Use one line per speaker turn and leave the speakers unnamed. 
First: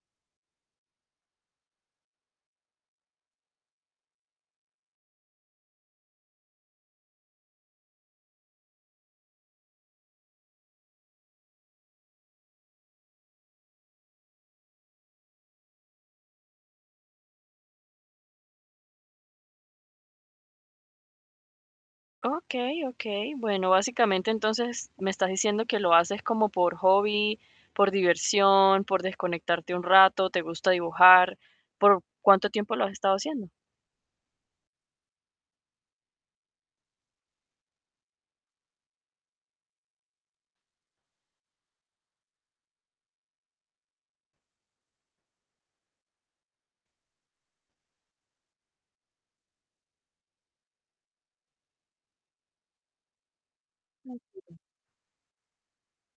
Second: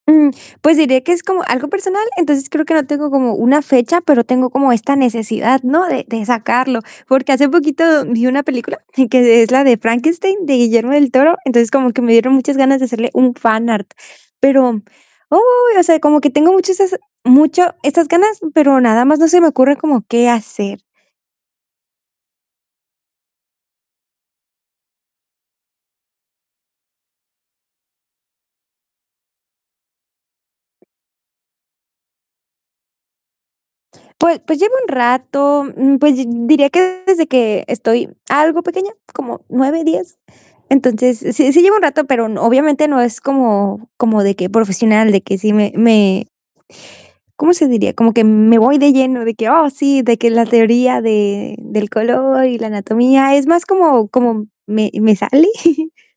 Mm, pues, diré que es como algo personal, entonces creo que no tengo como una fecha, pero tengo como esta necesidad, ¿no? De de sacarlo, porque hace poquito vi una película que es la de Frankenstein, de Guillermo del Toro, entonces como que me dieron muchas ganas de hacerle un fan art, pero, ¡uy!, o sea, como que tengo muchas mucho esas ganas, pero nada más, no se me ocurre, como, ¿qué hacer?
Okey, okey. Bueno, básicamente entonces me estás diciendo que lo haces como por hobby, por diversión, por desconectarte un rato, te gusta dibujar, ¿por cuánto tiempo lo has estado haciendo?
Pues pues, llevo un rato, mm, pues di diría que desde que estoy algo pequeña, como 9, 10 Entonces, sí sí llevo un rato, pero obviamente no es como como de que profesional, de que si me me ¿cómo se diría? Como que me voy de lleno, de que; "Oh, sí", de que la teoría de del color y la anatomía es más como como
[unintelligible]
me me sale.